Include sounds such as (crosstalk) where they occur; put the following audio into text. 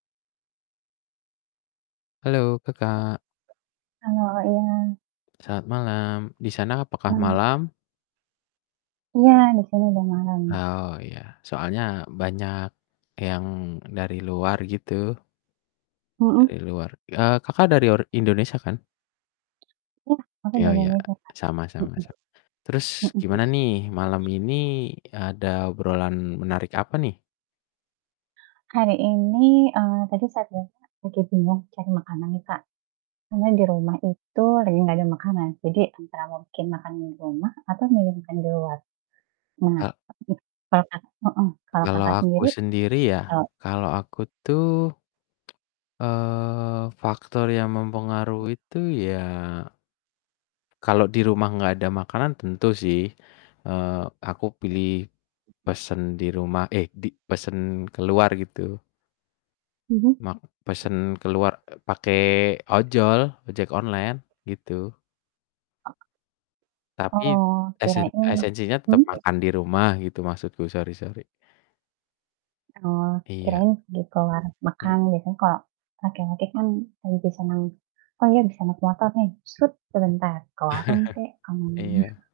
Halo, Kakak. Halo, iya. Selamat malam. Di sana apakah Mmm. malam? Iya, betul udah malam. Ah, oh, ya, soalnya banyak yang dari luar, gitu. Mhm. Dari luar eee, Kakak, dari or Indonesia, kan? Ya, aku di Ya ya, Indonesia, Kak. sama sama mhm, sama. Terus, mhm. gimana nih malam ini ada obrolan menarik apa, nih? Hari ini, eee, tadi saya bilang lagi bingung cari makanan nih, Kak. Karena di rumah itu lagi enggak ada makanan, jadi antara mungkin makan di rumah atau milih mau makan di luar. Nah A mhm, kalau, Kakak mhm, kalau, Kalau Kakak, aku sendiri? sendiri ya, Eee kalau aku tuh, (tsk) eee, faktor yang mempengaruhi tuh ya kalau di rumah enggak ada makanan, tentu, sih, eee, aku pilih pesen di rumah eh, di pesen keluar, gitu. Mhm. Mak pesen keluar pake, e ojol, ojek online, gitu. Oh. Tapi Oh, esen kirain esensinya tetep hmm? makan di rumah, gitu, maksudku, sori sori. Oh, Iya. kirain beli ke warung Hmm. makan gitu, kalau laki-laki kan lebih senang oh, ya, bisa naik motor, nih, set sebentar ke warung, kek. (chuckles) Iya. (unintelligible)